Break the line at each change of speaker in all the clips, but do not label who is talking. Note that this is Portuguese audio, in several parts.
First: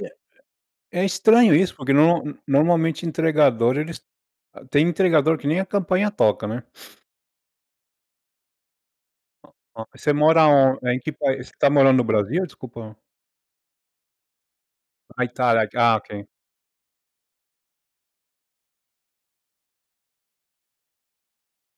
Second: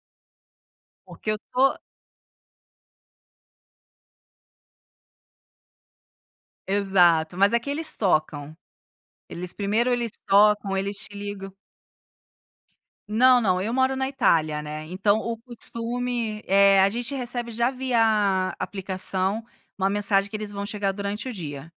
É é é
Porque eu
estranho isso,
estou
porque nor n normalmente entregadores, eles ah, tem entregador que nem a campanha toca, né?
Exato, mas aqui eles tocam. Eles,
A a
primeiro, eles
você mora
tocam,
aon eh,
eles
em que
te
país? Você
ligam.
tá morando no Brasil? Desculpa.
Não, não. Eu moro na Itália, né, então
Na
o
Itália. Ah, ok.
costume, eh, a gente recebe já via aplicação uma mensagem que eles vão chegar durante o dia.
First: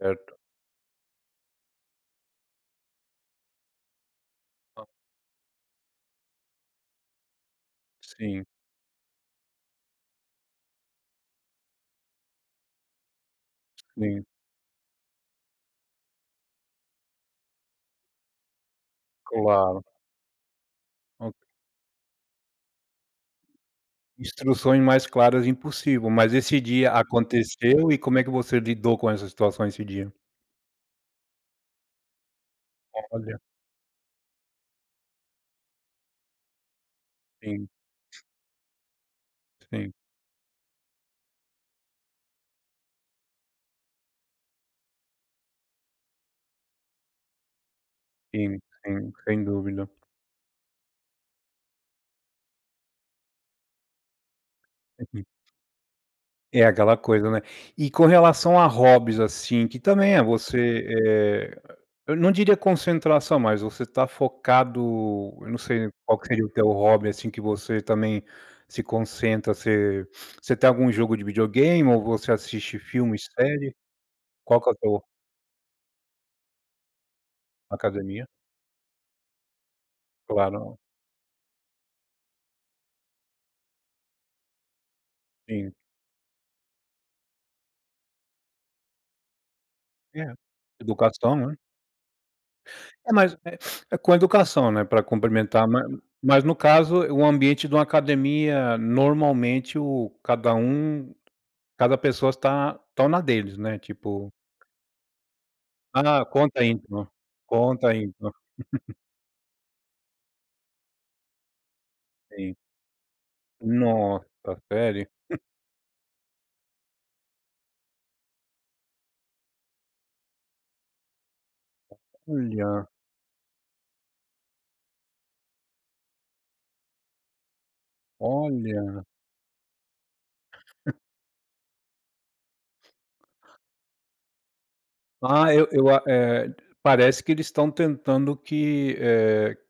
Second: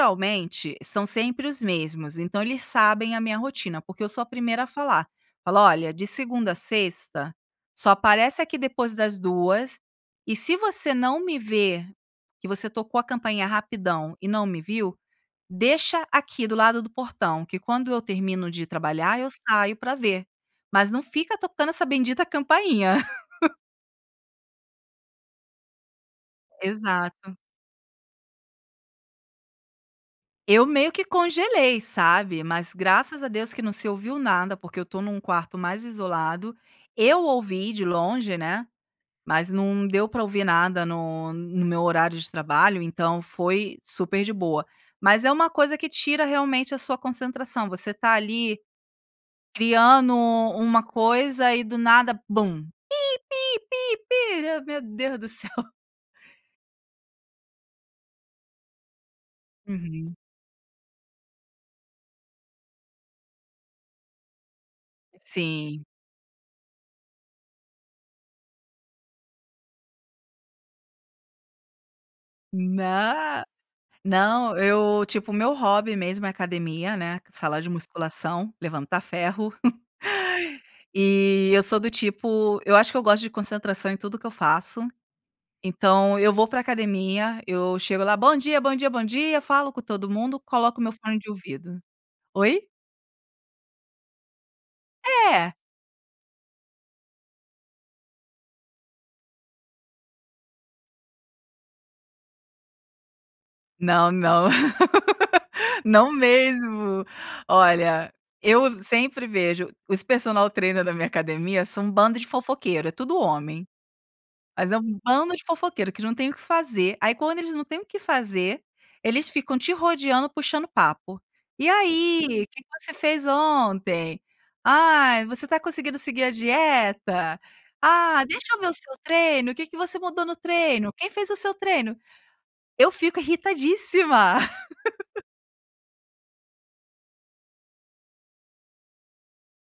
Certo.
são sempre os mesmos, então eles sabem a minha rotina, porque eu sou a primeira a
Ah.
falar. Falo: "Olha, de segunda a sexta, só aparece
Sim.
aqui depois das 14h, e se você não me ver, que você tocou a campainha rapidão
Sim.
e não me viu, deixa aqui do lado do portão que, quando eu termino de trabalhar, eu saio
Claro.
pra ver, mas não
O
fica tocando essa bendita campainha.
Instruções mais claras, impossível. Mas esse dia
Exato.
aconteceu e como é que você lidou com essa situação esse dia?
Eu meio que congelei, sabe? Mas graças a
Olha.
Deus que não se ouviu nada, porque eu estou num quarto mais isolado. Eu
Sim.
ouvi de longe, né? Mas não
Sim.
deu pra ouvir nada no no meu horário de trabalho, então foi super de boa. Mas é uma coisa que tira realmente a sua concentração, você tá ali
Sim. Sem sem dúvida.
criando uma coisa e do nada bum. Pi-pi-pi-pi. Meu Deus
Uhum.
do céu.
E é aquela coisa, né? E com relação a hobbies, assim, que também
Uhum.
é você, eh, eu não diria concentração, mas você tá focado. Eu não
Sim.
sei qual que seria o teu hobby, assim, que você também se concentra. Você você tem algum jogo de videogame ou você assiste filme e
Nã
série?
não,
Qual que é teu
eu, tipo, o meu hobby, mesmo, é academia, né, sala de
Academia.
musculação, levantar ferro.
Claro.
E eu sou do tipo, eu acho que eu gosto de concentração em tudo o que eu faço.
Sim.
Então eu vou pra academia, eu chego lá, "bom dia", "bom dia", "bom dia". Falo com todo
Eh,
mundo, coloco o meu fone de
eduação, né?
ouvido. Oi?
É, mas, eh, com educação, né, para
É.
cumprimentar. Mas, no caso, o ambiente de uma academia, normalmente, o cada um cada pessoa está estão na deles, né?
Não,
Tipo
não. Não
Ah! Conta ai
mesmo!
então. Conta ai
Olha,
então.
eu sempre vejo os personal trainer da minha academia são um bando de
Sim.
fofoqueiro. É tudo homem.
Nossa,
Mas é um
sério?
bando de fofoqueiro que já não tem o que fazer. Aí, quando eles não têm o que fazer, eles ficam te rodeando, puxando papo: "E aí, que que
Olha.
você fez ontem?"; "Ai, você tá conseguindo seguir a dieta?"; "Ah, deixa eu ver o seu
Olha.
treino, o que que você mudou no treino?"; "Quem fez o seu treino?". Eu fico irritadíssima.
Ah, eu eu a eh, parece que eles estão tentando que, eh